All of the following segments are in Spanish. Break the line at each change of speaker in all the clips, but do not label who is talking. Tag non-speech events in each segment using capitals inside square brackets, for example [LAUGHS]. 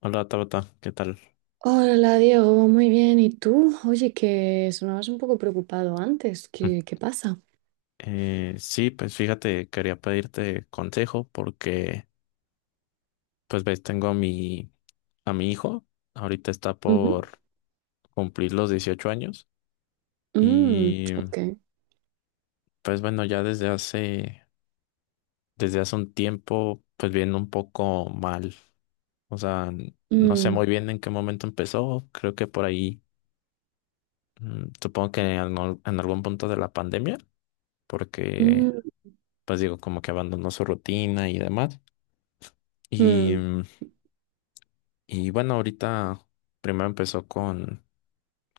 Hola Tabata, ¿qué tal?
Hola Diego, muy bien. ¿Y tú? Oye, que sonabas un poco preocupado antes.
Mm.
¿Qué pasa?
Sí, pues fíjate, quería pedirte consejo porque, pues ves, tengo a a mi hijo, ahorita está
Ujú.
por cumplir los 18 años.
Mm,
Y
ok.
pues bueno, ya desde hace un tiempo, pues viene un poco mal. O sea, no sé
Mm,
muy bien en qué momento empezó, creo que por ahí, supongo que en algún punto de la pandemia, porque,
mm,
pues digo, como que abandonó su rutina y demás. Y,
mm,
y bueno, ahorita primero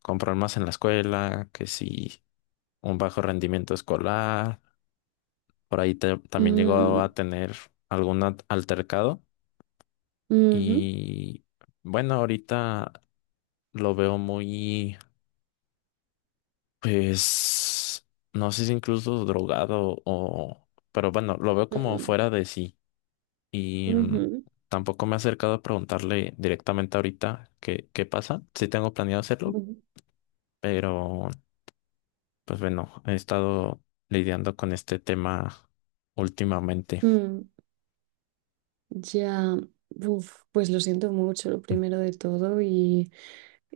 con problemas en la escuela, que sí, un bajo rendimiento escolar. Por ahí también llegó
mm,
a tener algún altercado.
ujú,
Y bueno, ahorita lo veo muy, pues, no sé si incluso drogado o, pero bueno, lo veo como
mm,
fuera de sí. Y
ujú,
tampoco me he acercado a preguntarle directamente ahorita qué pasa. Sí tengo planeado hacerlo.
ujú,
Pero, pues bueno, he estado lidiando con este tema últimamente.
mm. Ya, uf, pues lo siento mucho, lo
Mm.
primero de todo.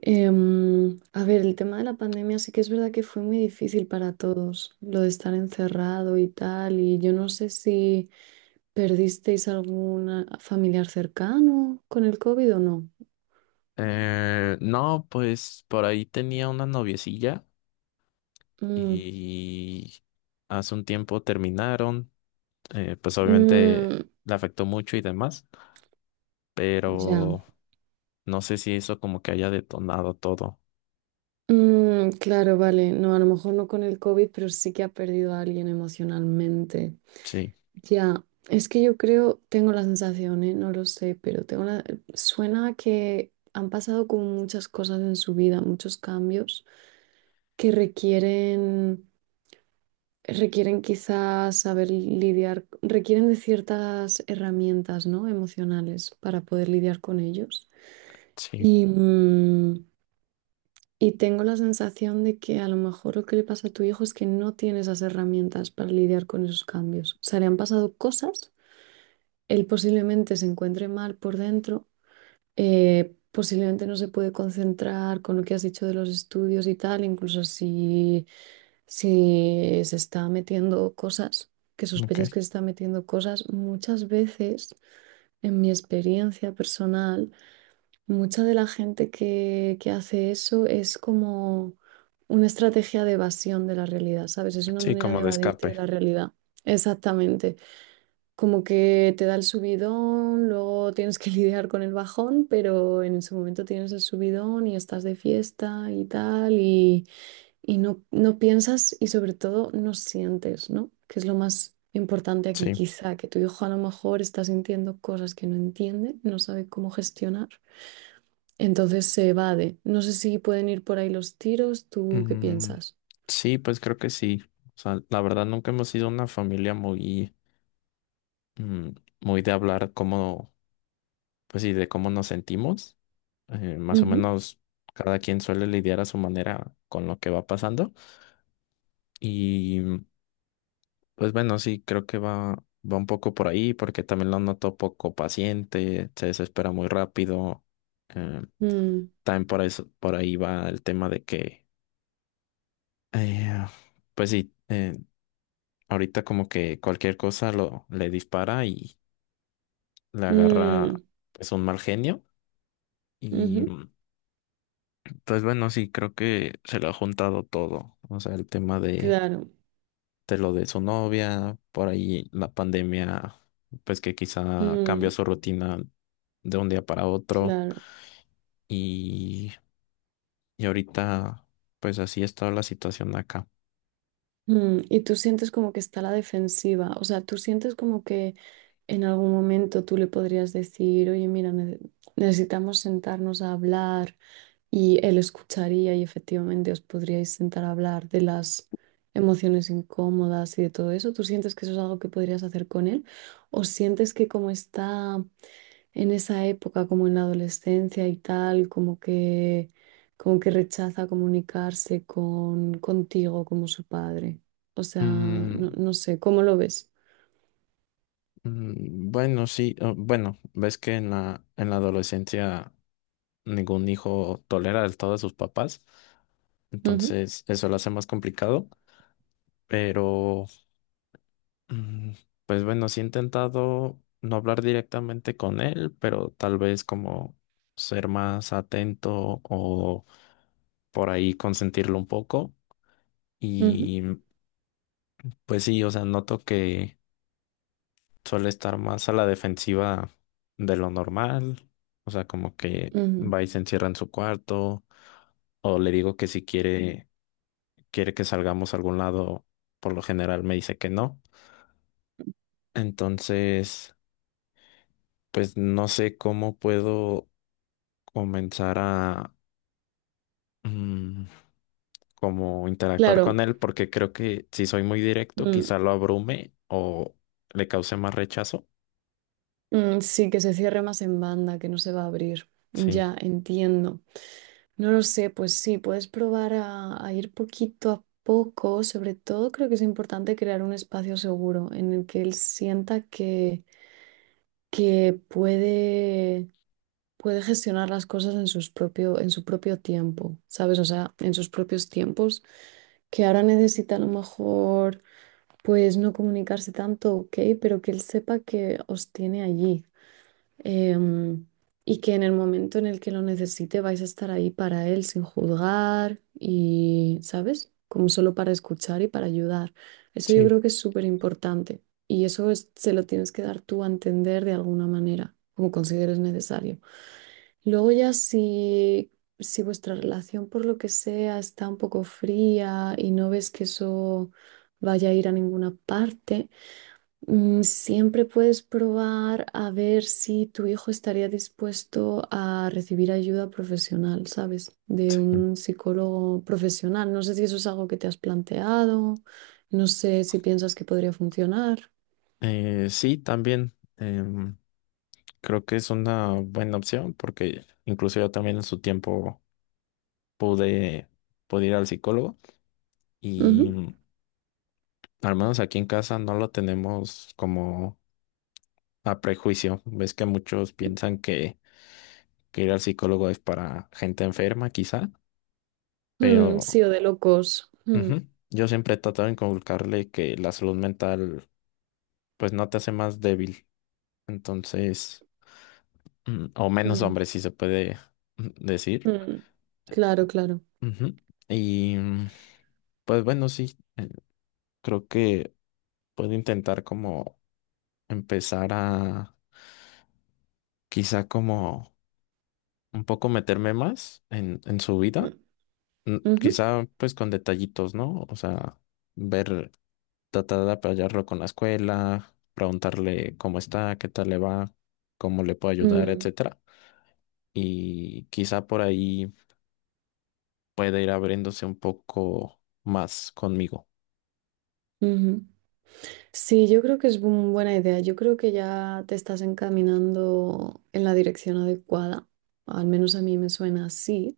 A ver, el tema de la pandemia sí que es verdad que fue muy difícil para todos, lo de estar encerrado y tal, y yo no sé si perdisteis algún familiar cercano con el COVID o no.
No, pues por ahí tenía una noviecilla
Mm,
y hace un tiempo terminaron. Pues obviamente
mm,
le afectó mucho y demás,
ya.
pero no sé si eso como que haya detonado todo.
Mm, claro, vale, no, a lo mejor no con el COVID, pero sí que ha perdido a alguien emocionalmente.
Sí,
Ya, es que yo creo, tengo la sensación, ¿eh? No lo sé, pero tengo la. Suena a que han pasado como muchas cosas en su vida, muchos cambios que requieren quizás saber lidiar, requieren de ciertas herramientas, ¿no? Emocionales para poder lidiar con ellos.
sí,
Y, mm, y tengo la sensación de que a lo mejor lo que le pasa a tu hijo es que no tiene esas herramientas para lidiar con esos cambios. O sea, le han pasado cosas. Él posiblemente se encuentre mal por dentro, posiblemente no se puede concentrar con lo que has dicho de los estudios y tal, incluso si se está metiendo cosas, que sospechas
ok.
que se está metiendo cosas, muchas veces, en mi experiencia personal, mucha de la gente que hace eso es como una estrategia de evasión de la realidad, ¿sabes? Es una
Sí,
manera
como
de
de
evadirte de
escape.
la realidad. Exactamente como que te da el subidón, luego tienes que [LAUGHS] lidiar con el bajón, pero en ese momento tienes el subidón y estás de fiesta y tal, y no, no piensas y sobre todo no sientes, ¿no? Que es lo más importante aquí
Sí.
quizá, que tu hijo a lo mejor está sintiendo cosas que no entiende, no sabe cómo gestionar, entonces se evade. No sé si pueden ir por ahí los tiros, ¿tú qué
Mm,
piensas?
sí, pues creo que sí. O sea, la verdad nunca hemos sido una familia muy mm, muy de hablar cómo, pues sí, de cómo nos sentimos. Más o
Ujú.
menos cada quien suele lidiar a su manera con lo que va pasando. Y pues bueno, sí, creo que va un poco por ahí porque también lo noto poco paciente, se desespera muy rápido. Eh,
Mm,
También por eso, por ahí va el tema de que, eh, pues sí, ahorita como que cualquier cosa le dispara y le agarra
mm,
pues un mal genio. Y
ujú,
pues bueno, sí, creo que se le ha juntado todo. O sea, el tema
claro,
de lo de su novia, por ahí la pandemia, pues que quizá cambia
mm,
su rutina de un día para otro.
claro.
Y, y ahorita, pues así está la situación acá.
Mm, y tú sientes como que está a la defensiva, o sea, tú sientes como que en algún momento tú le podrías decir, oye, mira, necesitamos sentarnos a hablar y él escucharía y efectivamente os podríais sentar a hablar de las emociones incómodas y de todo eso. ¿Tú sientes que eso es algo que podrías hacer con él? ¿O sientes que como está en esa época, como en la adolescencia y tal, como que rechaza comunicarse contigo como su padre? O sea,
Mm,
no, no sé, ¿cómo lo ves?
mm, bueno, sí, oh, bueno, ves que en en la adolescencia ningún hijo tolera del todo a sus papás.
Ujú,
Entonces, eso lo hace más complicado. Pero. Mm. Pues bueno, sí he intentado no hablar directamente con él, pero tal vez como ser más atento o por ahí consentirlo un poco. Y pues sí, o sea, noto que suele estar más a la defensiva de lo normal. O sea, como que
ujú, ujú.
va y se encierra en su cuarto, o le digo que si quiere que salgamos a algún lado, por lo general me dice que no. Entonces, pues no sé cómo puedo comenzar a mm, como interactuar con
Claro,
él, porque creo que si soy muy directo,
mm,
quizá lo abrume o le cause más rechazo.
mm, sí, que se cierre más en banda, que no se va a abrir.
Sí,
Ya, entiendo. No lo sé, pues sí, puedes probar a ir poquito a poco. Sobre todo creo que es importante crear un espacio seguro en el que él sienta que puede gestionar las cosas en en su propio tiempo, ¿sabes? O sea, en sus propios tiempos, que ahora necesita a lo mejor, pues no comunicarse tanto, ok, pero que él sepa que os tiene allí, em, y que en el momento en el que lo necesite vais a estar ahí para él sin juzgar y, ¿sabes? Como solo para escuchar y para ayudar. Eso yo
sí,
creo que es súper importante y eso es- se lo tienes que dar tú a entender de alguna manera, como consideres necesario. Luego ya si, si vuestra relación por lo que sea está un poco fría y no ves que eso vaya a ir a ninguna parte, mm, siempre puedes probar a ver si tu hijo estaría dispuesto a recibir ayuda profesional, ¿sabes? De
sí.
un psicólogo profesional. No sé si eso es algo que te has planteado, no sé si piensas que podría funcionar.
Sí, también creo que es una buena opción, porque incluso yo también en su tiempo pude, pude ir al psicólogo. Y
Ujú.
al menos aquí en casa no lo tenemos como a prejuicio. Ves que muchos piensan que ir al psicólogo es para gente enferma, quizá.
Mm,
Pero
sí, o de locos. Mm,
ujú, yo siempre he tratado de inculcarle que la salud mental pues no te hace más débil. Entonces, o menos
mm,
hombre, si se puede decir.
mm. Claro, claro.
Ujú. Y pues bueno, sí, creo que puedo intentar como empezar a quizá como un poco meterme más en su vida.
Mm,
Mm,
ujú,
quizá pues con detallitos, ¿no? O sea, ver, tratar de apoyarlo con la escuela, preguntarle cómo está, qué tal le va, cómo le puedo ayudar,
mm,
etcétera. Y quizá por ahí pueda ir abriéndose un poco más conmigo.
ujú. Sí, yo creo que es una buena idea. Yo creo que ya te estás encaminando en la dirección adecuada. Al menos a mí me suena así.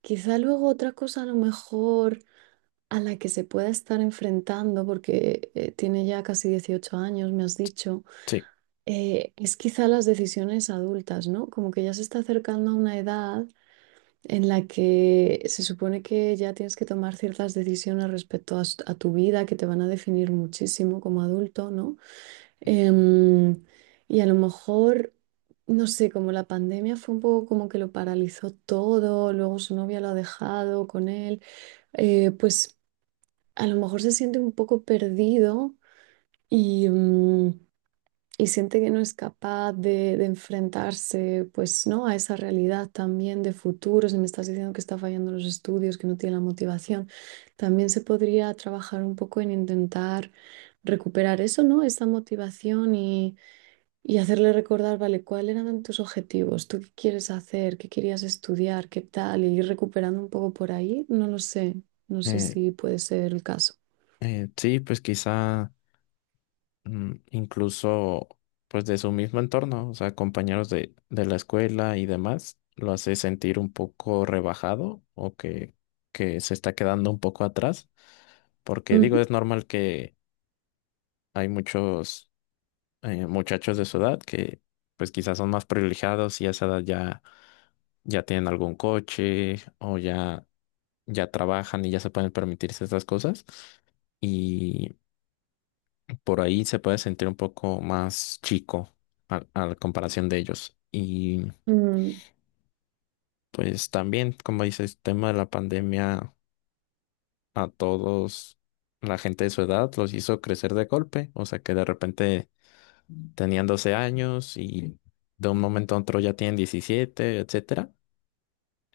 Quizá luego otra cosa a lo mejor a la que se pueda estar enfrentando, porque tiene ya casi 18 años, me has dicho,
Sí,
es quizá las decisiones adultas, ¿no? Como que ya se está acercando a una edad en la que se supone que ya tienes que tomar ciertas decisiones respecto a s- a tu vida que te van a definir muchísimo como adulto, ¿no? Em, y a lo mejor, no sé, como la pandemia fue un poco como que lo paralizó todo, luego su novia lo ha dejado con él, pues a lo mejor se siente un poco perdido y, mm, y siente que no es capaz de enfrentarse, pues, ¿no? A esa realidad también de futuro, si me estás diciendo que está fallando los estudios, que no tiene la motivación, también se podría trabajar un poco en intentar recuperar eso, ¿no? Esa motivación y hacerle recordar, vale, ¿cuáles eran tus objetivos? ¿Tú qué quieres hacer? ¿Qué querías estudiar? ¿Qué tal? Y ir recuperando un poco por ahí, no lo sé. No sé
eh,
si puede ser el caso.
sí, pues quizá incluso pues de su mismo entorno, o sea, compañeros de la escuela y demás, lo hace sentir un poco rebajado o que se está quedando un poco atrás, porque digo,
Ujú.
es normal que hay muchos muchachos de su edad que pues quizás son más privilegiados y a esa edad ya tienen algún coche o ya trabajan y ya se pueden permitirse estas cosas. Y por ahí se puede sentir un poco más chico a la comparación de ellos. Y
Mm,
pues también, como dices, el tema de la pandemia a todos, la gente de su edad los hizo crecer de golpe. O sea que de repente tenían 12 años y de un momento a otro ya tienen 17, etcétera.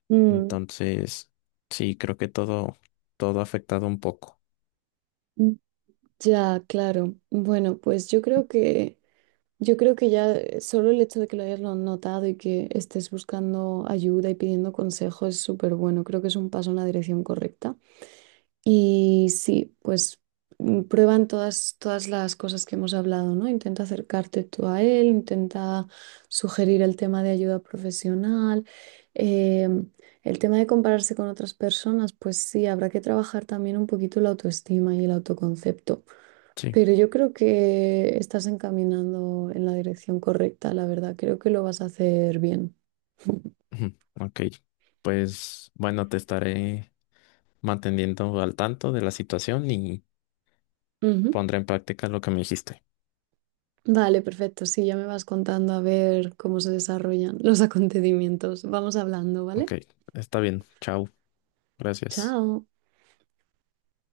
mm,
Entonces, sí, creo que todo ha afectado un poco.
mm. Ya, claro. Bueno, pues yo creo que ya solo el hecho de que lo hayas notado y que estés buscando ayuda y pidiendo consejo es súper bueno. Creo que es un paso en la dirección correcta. Y sí, pues mm, prueban todas las cosas que hemos hablado, ¿no? Intenta acercarte tú a él, intenta sugerir el tema de ayuda profesional. eh, el tema de compararse con otras personas, pues sí, habrá que trabajar también un poquito la autoestima y el autoconcepto.
Sí.
Pero yo creo que estás encaminando en la dirección correcta, la verdad. Creo que lo vas a hacer bien.
Ujú. Ok. Pues bueno, te estaré manteniendo al tanto de la situación y
Ujú.
pondré en práctica lo que me dijiste.
Vale, perfecto. Sí, ya me vas contando a ver cómo se desarrollan los [LAUGHS] acontecimientos. Vamos hablando,
Ok,
¿vale?
está bien. Chao. Gracias.
Chao.